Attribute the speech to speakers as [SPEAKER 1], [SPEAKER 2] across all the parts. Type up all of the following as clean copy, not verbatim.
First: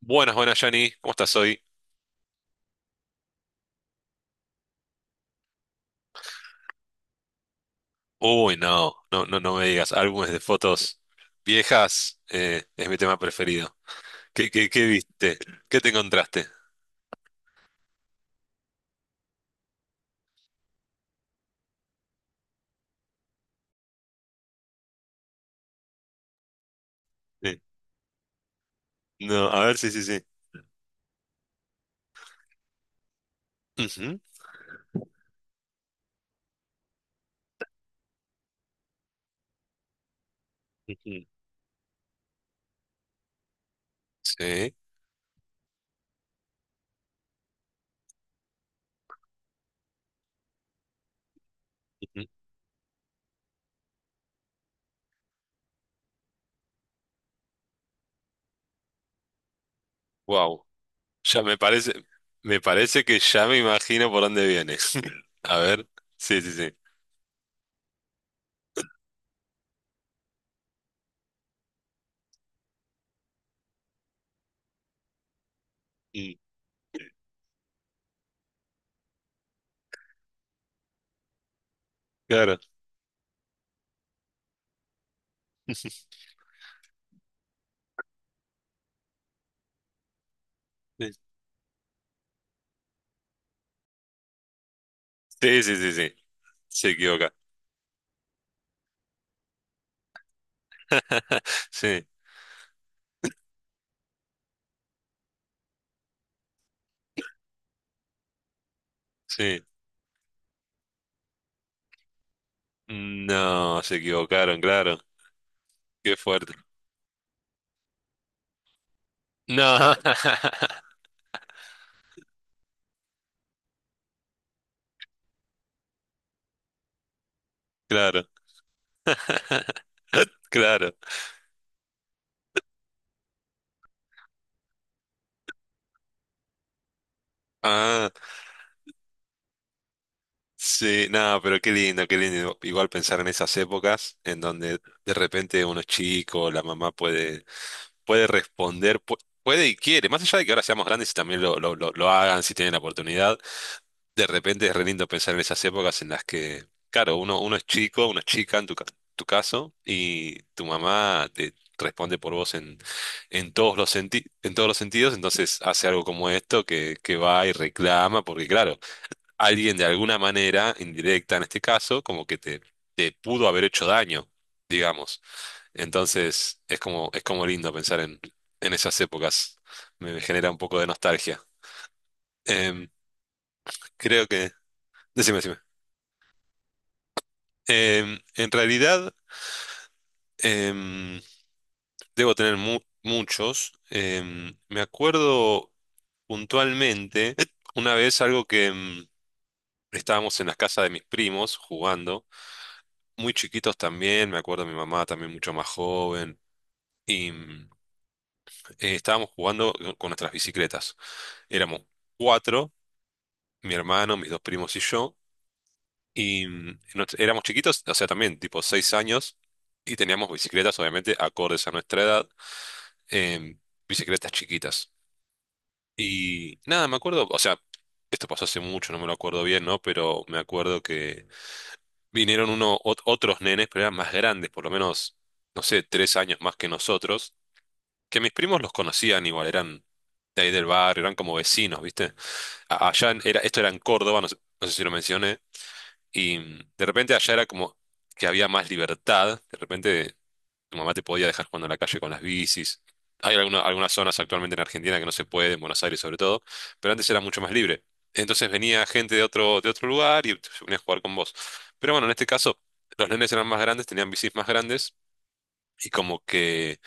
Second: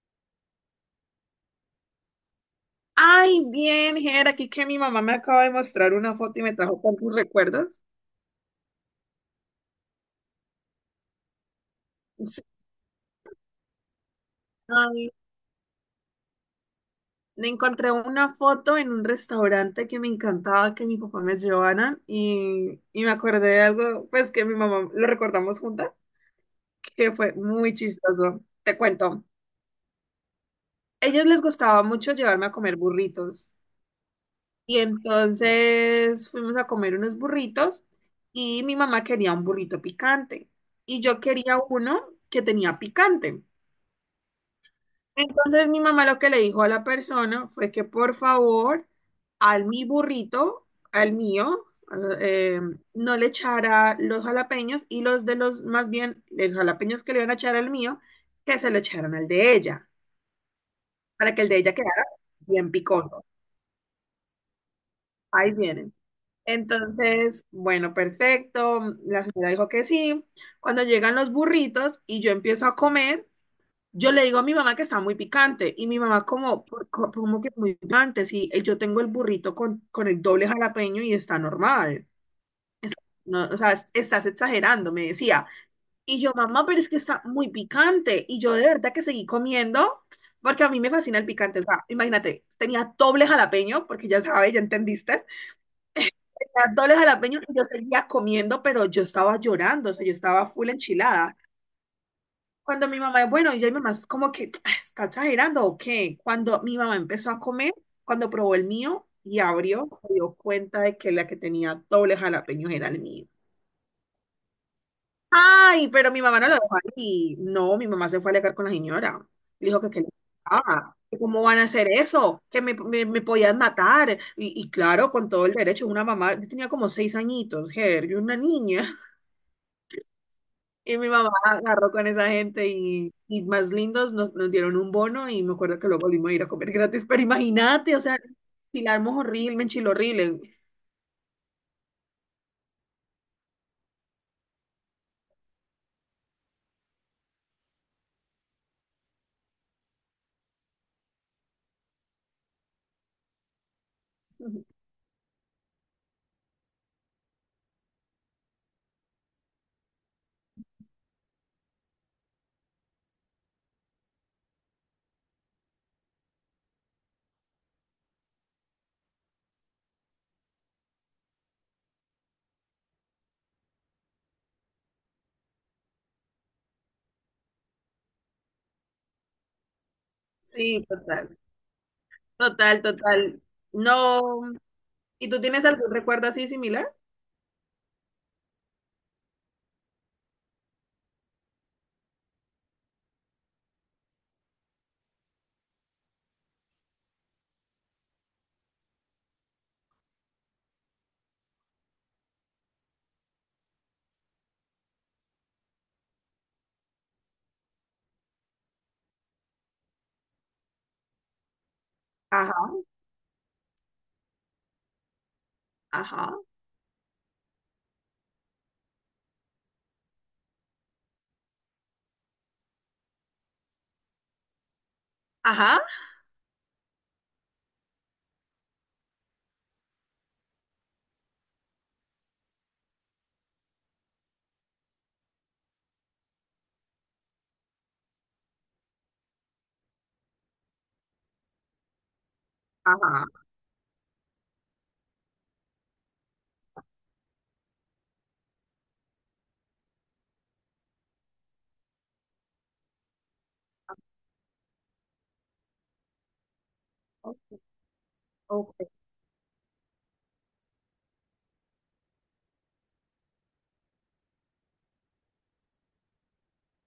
[SPEAKER 1] Buenas, buenas, Yanni. ¿Cómo estás hoy?
[SPEAKER 2] Ay, bien, Ger, aquí que mi mamá me acaba de mostrar una foto y me trajo tantos recuerdos.
[SPEAKER 1] Uy, no, no, no, no me digas. Álbumes de fotos viejas,
[SPEAKER 2] Sí.
[SPEAKER 1] es mi tema preferido. ¿Qué
[SPEAKER 2] Ay,
[SPEAKER 1] viste? ¿Qué te encontraste?
[SPEAKER 2] me encontré una foto en un restaurante que me encantaba que mi papá me llevaran y me acordé de algo, pues que mi mamá lo recordamos juntas, que fue
[SPEAKER 1] Sí.
[SPEAKER 2] muy chistoso. Te cuento,
[SPEAKER 1] No, a ver, sí, sí, sí.
[SPEAKER 2] ellos les gustaba mucho llevarme a comer burritos
[SPEAKER 1] Ujú,
[SPEAKER 2] y entonces fuimos a comer unos burritos y mi mamá quería un burrito picante y yo
[SPEAKER 1] ujú.
[SPEAKER 2] quería uno que tenía picante.
[SPEAKER 1] Sí.
[SPEAKER 2] Entonces mi mamá lo que le dijo a la persona fue que por favor al mi burrito, al mío, eh, no le echara los jalapeños y los de los, más bien, los jalapeños que le iban a echar al mío, que se lo echaran al de ella,
[SPEAKER 1] Wow.
[SPEAKER 2] para
[SPEAKER 1] Ya
[SPEAKER 2] que el de
[SPEAKER 1] me
[SPEAKER 2] ella
[SPEAKER 1] parece,
[SPEAKER 2] quedara
[SPEAKER 1] Me
[SPEAKER 2] bien
[SPEAKER 1] parece que
[SPEAKER 2] picoso.
[SPEAKER 1] ya me imagino por dónde viene.
[SPEAKER 2] Ahí
[SPEAKER 1] A ver,
[SPEAKER 2] vienen.
[SPEAKER 1] sí, sí, sí.
[SPEAKER 2] Entonces, bueno, perfecto. La señora dijo que sí. Cuando llegan los burritos y yo empiezo a comer, yo le digo a mi mamá que está muy picante y mi mamá
[SPEAKER 1] Mm,
[SPEAKER 2] como, "¿Cómo que muy picante? Si yo tengo el burrito con el doble jalapeño y está normal.
[SPEAKER 1] claro.
[SPEAKER 2] No, o sea, estás exagerando", me decía. Y yo, mamá, pero es que está muy picante. Y yo de verdad que seguí comiendo porque a mí me fascina el picante. O sea, imagínate, tenía doble jalapeño, porque ya sabes, ya entendiste.
[SPEAKER 1] Sí, sí, sí, sí, sí.
[SPEAKER 2] Tenía
[SPEAKER 1] Se
[SPEAKER 2] doble
[SPEAKER 1] equivoca.
[SPEAKER 2] jalapeño y yo seguía comiendo, pero yo estaba llorando, o sea, yo estaba full enchilada.
[SPEAKER 1] Sí,
[SPEAKER 2] Cuando mi mamá, bueno, ya mi mamá es como que "Ah, está exagerando o qué". Cuando mi mamá empezó a comer, cuando probó el mío y
[SPEAKER 1] sí.
[SPEAKER 2] abrió, se dio cuenta de que la que tenía doble jalapeño era el mío.
[SPEAKER 1] No, se equivocaron, claro.
[SPEAKER 2] Ay, pero
[SPEAKER 1] Qué
[SPEAKER 2] mi mamá no
[SPEAKER 1] fuerte.
[SPEAKER 2] lo dejó ahí. No, mi mamá se fue a alegar con la señora. Le dijo que
[SPEAKER 1] No,
[SPEAKER 2] qué le pasaba, que cómo van a hacer eso, que me podían matar. Y claro, con todo el derecho, una mamá, yo tenía como 6 añitos, Ger, yo
[SPEAKER 1] claro.
[SPEAKER 2] una niña.
[SPEAKER 1] Claro.
[SPEAKER 2] Y mi mamá agarró con esa gente y más lindos nos dieron un bono y me acuerdo que luego volvimos a ir a comer gratis, pero imagínate, o
[SPEAKER 1] Ah,
[SPEAKER 2] sea, enchilarmos horrible, me enchiló horrible.
[SPEAKER 1] sí, no, pero qué lindo, qué lindo. Igual pensar en esas épocas en donde de repente uno es chico, la mamá puede, responder, puede y quiere, más allá de que ahora seamos grandes y también lo hagan si tienen la oportunidad. De repente es re lindo pensar en esas épocas en las que, claro, uno es chico, una chica en tu caso, y tu mamá te responde por vos en, todos los sentidos, entonces hace algo como esto que va y reclama, porque claro, alguien de alguna manera, indirecta en este caso, como que te pudo haber hecho daño, digamos. Entonces es como, lindo pensar en esas épocas. Me genera un poco
[SPEAKER 2] Sí,
[SPEAKER 1] de
[SPEAKER 2] total,
[SPEAKER 1] nostalgia.
[SPEAKER 2] total,
[SPEAKER 1] Em,
[SPEAKER 2] total.
[SPEAKER 1] Creo
[SPEAKER 2] No,
[SPEAKER 1] que...
[SPEAKER 2] ¿y
[SPEAKER 1] Decime,
[SPEAKER 2] tú
[SPEAKER 1] decime.
[SPEAKER 2] tienes algún recuerdo así similar?
[SPEAKER 1] En realidad, em, debo tener muchos. Me acuerdo puntualmente una vez algo que, estábamos en la casa de mis primos jugando, muy chiquitos también. Me acuerdo, mi mamá también mucho más joven, y estábamos jugando con nuestras bicicletas. Éramos
[SPEAKER 2] Ajá,
[SPEAKER 1] cuatro, mi hermano, mis dos primos y yo,
[SPEAKER 2] ajá,
[SPEAKER 1] y éramos chiquitos, o sea, también tipo 6 años, y teníamos bicicletas, obviamente, acordes a nuestra edad. em, Bicicletas chiquitas.
[SPEAKER 2] ajá,
[SPEAKER 1] Y nada, me acuerdo, o sea, esto pasó hace mucho, no me lo acuerdo bien, ¿no? Pero me acuerdo que vinieron otros nenes, pero eran más grandes, por lo menos, no sé, 3 años más que nosotros, que mis primos los conocían igual, eran de ahí del barrio, eran como vecinos, ¿viste?
[SPEAKER 2] ajá,
[SPEAKER 1] Esto era en Córdoba, no sé, si lo mencioné, y de repente allá era como que había más libertad. De repente tu mamá te podía dejar jugando en la calle con las bicis. Hay algunas zonas actualmente en Argentina que no se puede, en Buenos Aires sobre todo, pero antes era mucho más
[SPEAKER 2] ok,
[SPEAKER 1] libre. Entonces
[SPEAKER 2] ok,
[SPEAKER 1] venía gente de otro lugar y se venía a jugar con vos. Pero bueno, en este caso, los nenes eran más grandes, tenían bicis más grandes, y como que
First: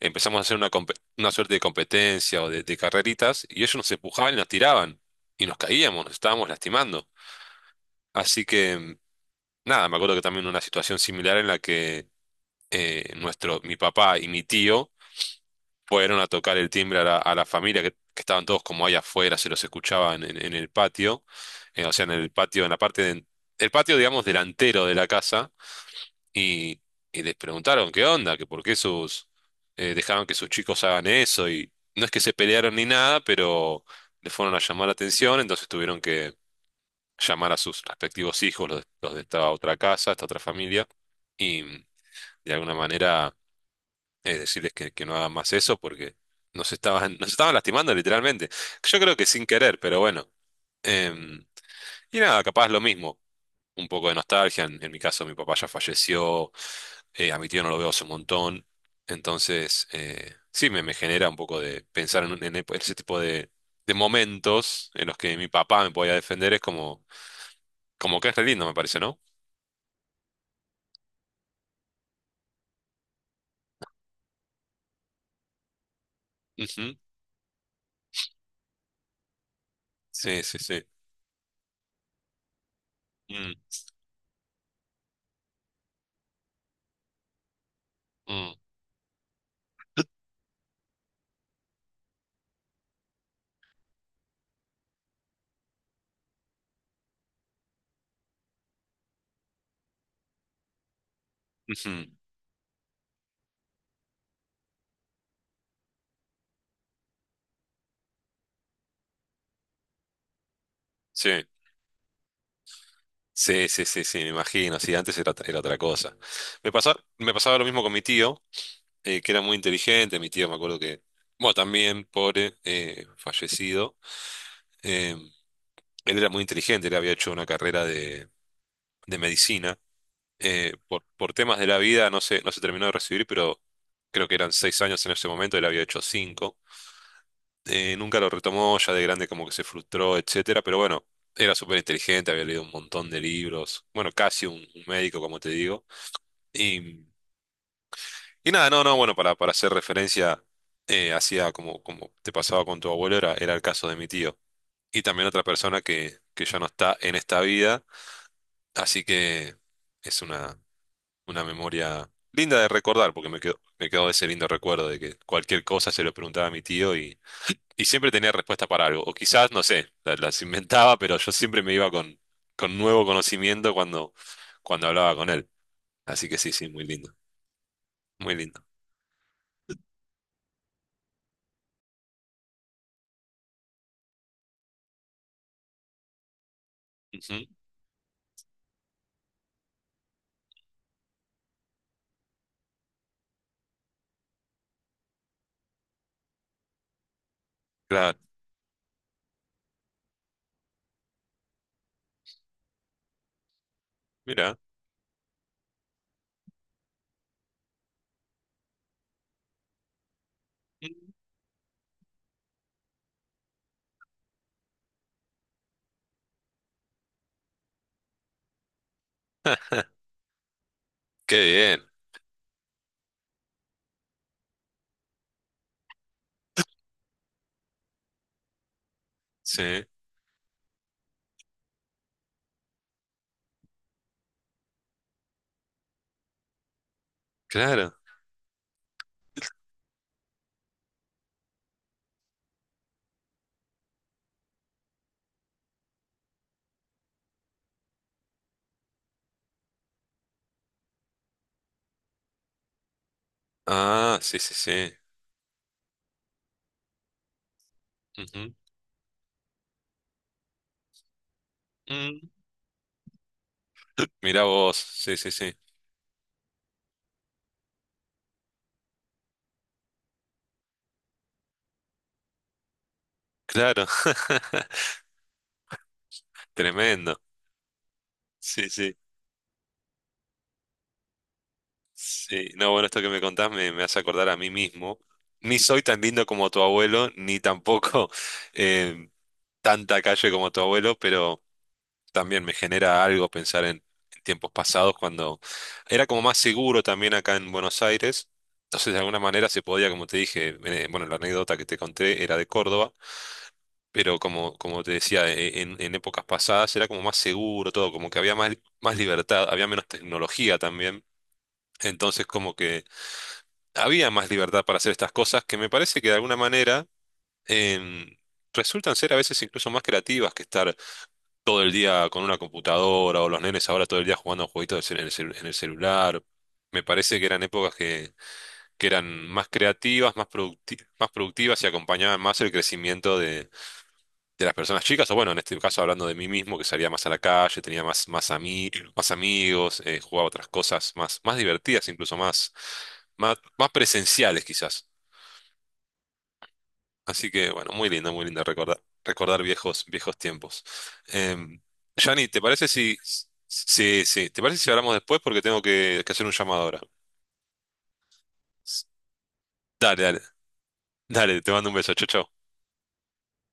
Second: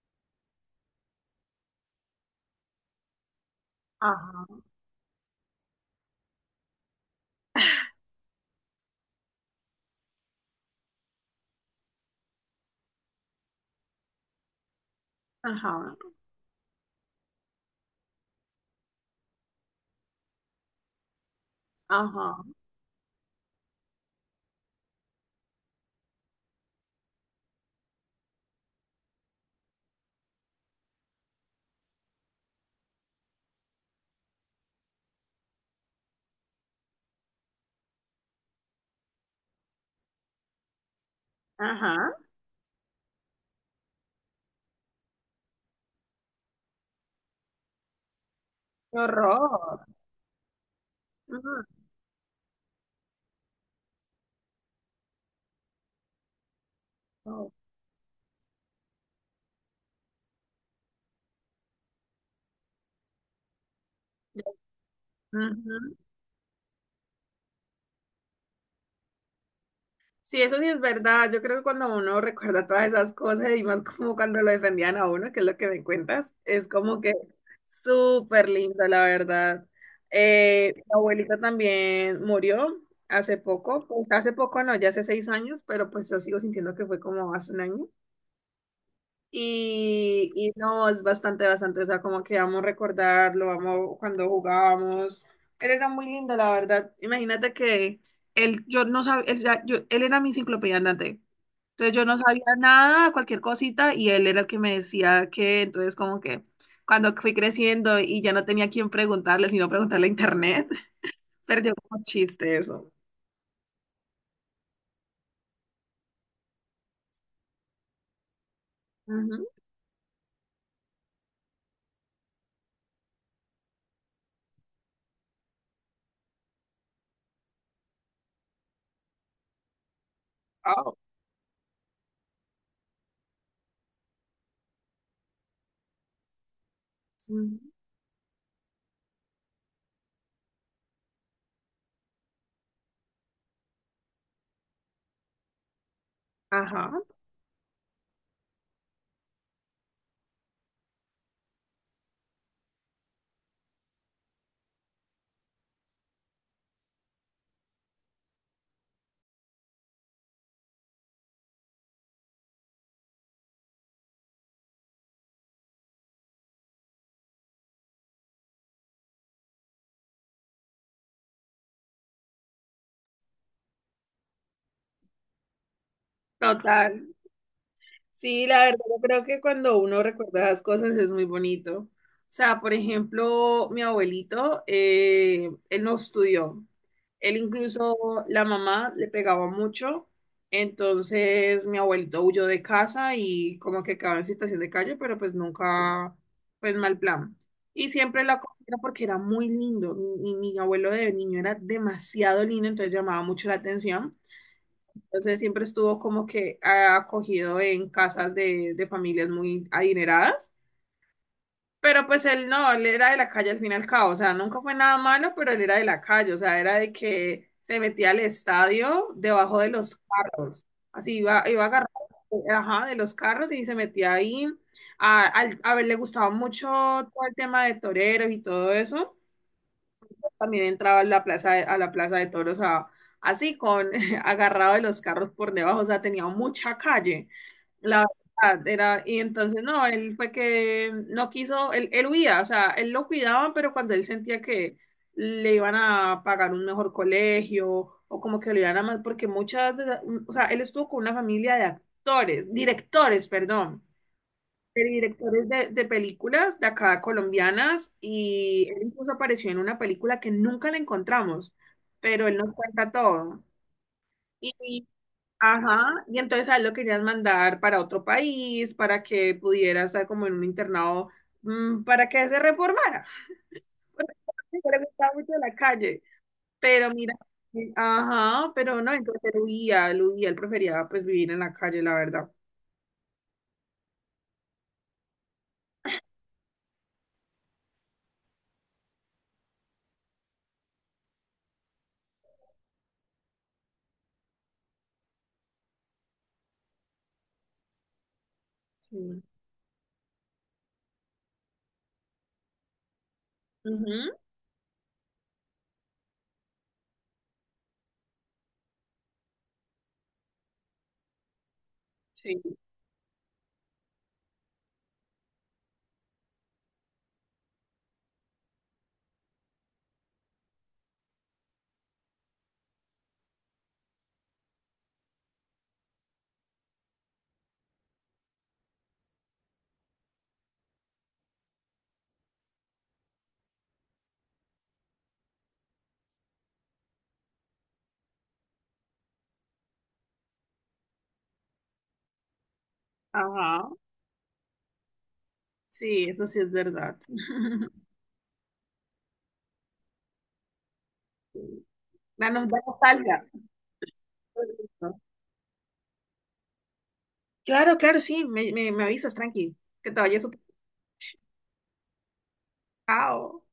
[SPEAKER 1] empezamos a hacer una suerte de competencia o de carreritas, y ellos nos empujaban y nos
[SPEAKER 2] ajá,
[SPEAKER 1] tiraban y nos caíamos, nos estábamos lastimando. Así que, nada, me acuerdo que también una situación similar en la que mi papá y mi tío
[SPEAKER 2] ajá,
[SPEAKER 1] fueron a tocar el timbre a la familia, que estaban todos como ahí afuera, se los escuchaban en, el patio, o sea, en el
[SPEAKER 2] ajá,
[SPEAKER 1] patio, en la parte de- el patio, digamos, delantero de la casa, y, y les preguntaron qué onda, que por qué dejaban que sus chicos hagan eso. Y no es que se pelearon ni nada, pero le fueron a llamar la atención. Entonces tuvieron que llamar a sus respectivos hijos, de los de esta otra casa, esta otra familia, y
[SPEAKER 2] ajá,
[SPEAKER 1] de alguna manera, decirles que, no hagan más eso, porque nos estaban, nos estaban lastimando literalmente.
[SPEAKER 2] qué
[SPEAKER 1] Yo creo que sin querer,
[SPEAKER 2] horror.
[SPEAKER 1] pero bueno. Em,
[SPEAKER 2] Ujú,
[SPEAKER 1] y nada, capaz lo mismo. Un poco de nostalgia. en, mi caso, mi papá ya falleció. A mi tío no lo veo hace un montón. Entonces, sí, me genera un poco de pensar en ese tipo de momentos en los que mi papá me
[SPEAKER 2] ujú.
[SPEAKER 1] podía defender. Es como, como que es re lindo, me parece, ¿no?
[SPEAKER 2] Sí, eso sí es verdad. Yo creo que cuando uno recuerda todas esas cosas y más como cuando lo defendían a uno, que es lo que me cuentas, es
[SPEAKER 1] Ujú.
[SPEAKER 2] como que súper lindo, la verdad.
[SPEAKER 1] Sí, sí, sí.
[SPEAKER 2] Mi abuelita también murió hace
[SPEAKER 1] Mm,
[SPEAKER 2] poco, pues hace poco no, ya hace 6 años, pero pues yo sigo sintiendo que fue como hace un año.
[SPEAKER 1] mm,
[SPEAKER 2] Y no, es bastante, bastante, o sea, como que vamos a recordarlo, vamos cuando jugábamos. Él era muy lindo, la verdad. Imagínate que él, yo no sabía, él, él era mi enciclopedia andante. Entonces
[SPEAKER 1] ujú.
[SPEAKER 2] yo no sabía nada, cualquier cosita, y él era el que me decía que, entonces como que cuando fui creciendo y ya no tenía a quién preguntarle, sino preguntarle a internet,
[SPEAKER 1] Sí.
[SPEAKER 2] perdió como chiste eso.
[SPEAKER 1] Sí, sí, sí, sí, me imagino. Sí, antes era otra cosa. Me pasaba lo mismo con mi tío, que era
[SPEAKER 2] Ujú.
[SPEAKER 1] muy inteligente. Mi tío, me acuerdo que, bueno, también pobre, fallecido. Eh, Él era muy inteligente, él había hecho una carrera de, medicina.
[SPEAKER 2] Oh.
[SPEAKER 1] Por temas de la vida no se terminó de recibir, pero creo que eran 6 años en ese momento, él había hecho cinco.
[SPEAKER 2] Ujú.
[SPEAKER 1] Nunca lo retomó, ya de grande como que se frustró, etcétera, pero bueno, era súper inteligente, había leído un montón de libros. Bueno, casi un médico, como te digo.
[SPEAKER 2] Ajá,
[SPEAKER 1] Y, y, nada, no, no, bueno, para hacer referencia, hacía como te pasaba con tu abuelo, era, el caso de mi tío. Y también otra persona que ya no está en esta vida, así que es una, memoria linda de recordar, porque me quedó ese lindo recuerdo de que cualquier cosa se lo preguntaba a mi tío, y siempre tenía respuesta para algo. O quizás, no sé, las inventaba, pero yo siempre me iba con, nuevo conocimiento cuando hablaba con él. Así que sí, sí, muy
[SPEAKER 2] total.
[SPEAKER 1] lindo, muy
[SPEAKER 2] Sí,
[SPEAKER 1] lindo.
[SPEAKER 2] la verdad, yo creo que cuando uno recuerda las cosas es muy bonito. O sea, por ejemplo, mi abuelito, él no estudió.
[SPEAKER 1] Ujú,
[SPEAKER 2] Él incluso, la mamá le pegaba mucho. Entonces, mi abuelito huyó de casa y como que quedaba en situación de calle, pero pues nunca, pues mal plan. Y
[SPEAKER 1] claro,
[SPEAKER 2] siempre la acogía porque era muy lindo. Mi abuelo de niño era demasiado lindo, entonces llamaba mucho la atención.
[SPEAKER 1] mira.
[SPEAKER 2] Entonces siempre estuvo como que ah, acogido en casas de familias muy adineradas,
[SPEAKER 1] Mm,
[SPEAKER 2] pero pues él no, él era de la calle al fin y al cabo, o sea, nunca fue nada malo, pero él era de la calle, o sea, era de que se metía al estadio debajo de los carros, así
[SPEAKER 1] qué
[SPEAKER 2] iba, iba
[SPEAKER 1] bien,
[SPEAKER 2] agarrado, ajá, de los carros y se metía ahí. A ver, le gustaba mucho todo el tema de toreros y todo eso
[SPEAKER 1] sí,
[SPEAKER 2] también entraba a la plaza de toros a- así, con agarrado de los carros por debajo, o sea, tenía mucha calle.
[SPEAKER 1] claro.
[SPEAKER 2] La verdad era, y entonces no, él fue que no quiso, él huía, o sea, él lo cuidaba, pero cuando él sentía que le iban a pagar un mejor colegio o como que lo iban a más, porque muchas, de esas- o sea, él estuvo con una familia de actores, directores, perdón,
[SPEAKER 1] Ah, sí, sí,
[SPEAKER 2] de
[SPEAKER 1] sí.
[SPEAKER 2] directores de películas de acá colombianas
[SPEAKER 1] Ujú.
[SPEAKER 2] y él incluso apareció en una película que nunca le encontramos, pero
[SPEAKER 1] Mm.
[SPEAKER 2] él nos cuenta todo.
[SPEAKER 1] Mirá
[SPEAKER 2] Y,
[SPEAKER 1] vos,
[SPEAKER 2] y-
[SPEAKER 1] sí, sí, sí.
[SPEAKER 2] ajá, y entonces a él lo querías mandar para otro país, para que pudiera estar como en un internado, mm, para que se reformara,
[SPEAKER 1] Claro,
[SPEAKER 2] porque le gustaba mucho la calle. Pero mira,
[SPEAKER 1] tremendo.
[SPEAKER 2] ajá,
[SPEAKER 1] Sí,
[SPEAKER 2] pero no,
[SPEAKER 1] sí,
[SPEAKER 2] entonces él huía, él, huía, él prefería pues vivir en la calle, la verdad.
[SPEAKER 1] sí. No, bueno, esto que me contás me hace acordar a mí mismo. Ni soy tan lindo como tu abuelo, ni tampoco eh, tanta calle como tu abuelo, pero... también me genera algo pensar en, tiempos pasados cuando era como más seguro también acá en Buenos Aires. Entonces, de alguna
[SPEAKER 2] Sí.
[SPEAKER 1] manera se podía, como te dije, bueno, la anécdota que te conté era de Córdoba,
[SPEAKER 2] Ujú,
[SPEAKER 1] pero como, te decía, en épocas pasadas era como más seguro todo, como que había más libertad, había menos tecnología también. Entonces,
[SPEAKER 2] sí,
[SPEAKER 1] como que había más libertad para hacer estas cosas que me parece que de alguna manera em, resultan ser a veces incluso más creativas que estar todo el día con una computadora, o los nenes ahora todo el día jugando a jueguitos del cel- en el celular. Me parece que eran épocas que, eran más creativas, más productivas, y acompañaban más el crecimiento de las personas chicas. O bueno, en este caso hablando de mí mismo, que salía más a la calle, tenía más amigos, jugaba otras cosas más, más, divertidas, incluso más
[SPEAKER 2] ajá.
[SPEAKER 1] presenciales quizás.
[SPEAKER 2] Sí, eso sí es verdad.
[SPEAKER 1] Así que, bueno, muy lindo recordar viejos, viejos tiempos. Em, Johnny,
[SPEAKER 2] Da,
[SPEAKER 1] ¿te
[SPEAKER 2] da
[SPEAKER 1] parece si,
[SPEAKER 2] nostalgia.
[SPEAKER 1] sí, sí, ¿te parece si hablamos después? Porque tengo que, hacer un llamado ahora.
[SPEAKER 2] Claro, claro, sí, me avisas, tranqui, que
[SPEAKER 1] Dale,
[SPEAKER 2] te
[SPEAKER 1] dale,
[SPEAKER 2] vayas. Súper.
[SPEAKER 1] dale, te mando un beso, chau, chau.
[SPEAKER 2] Chao.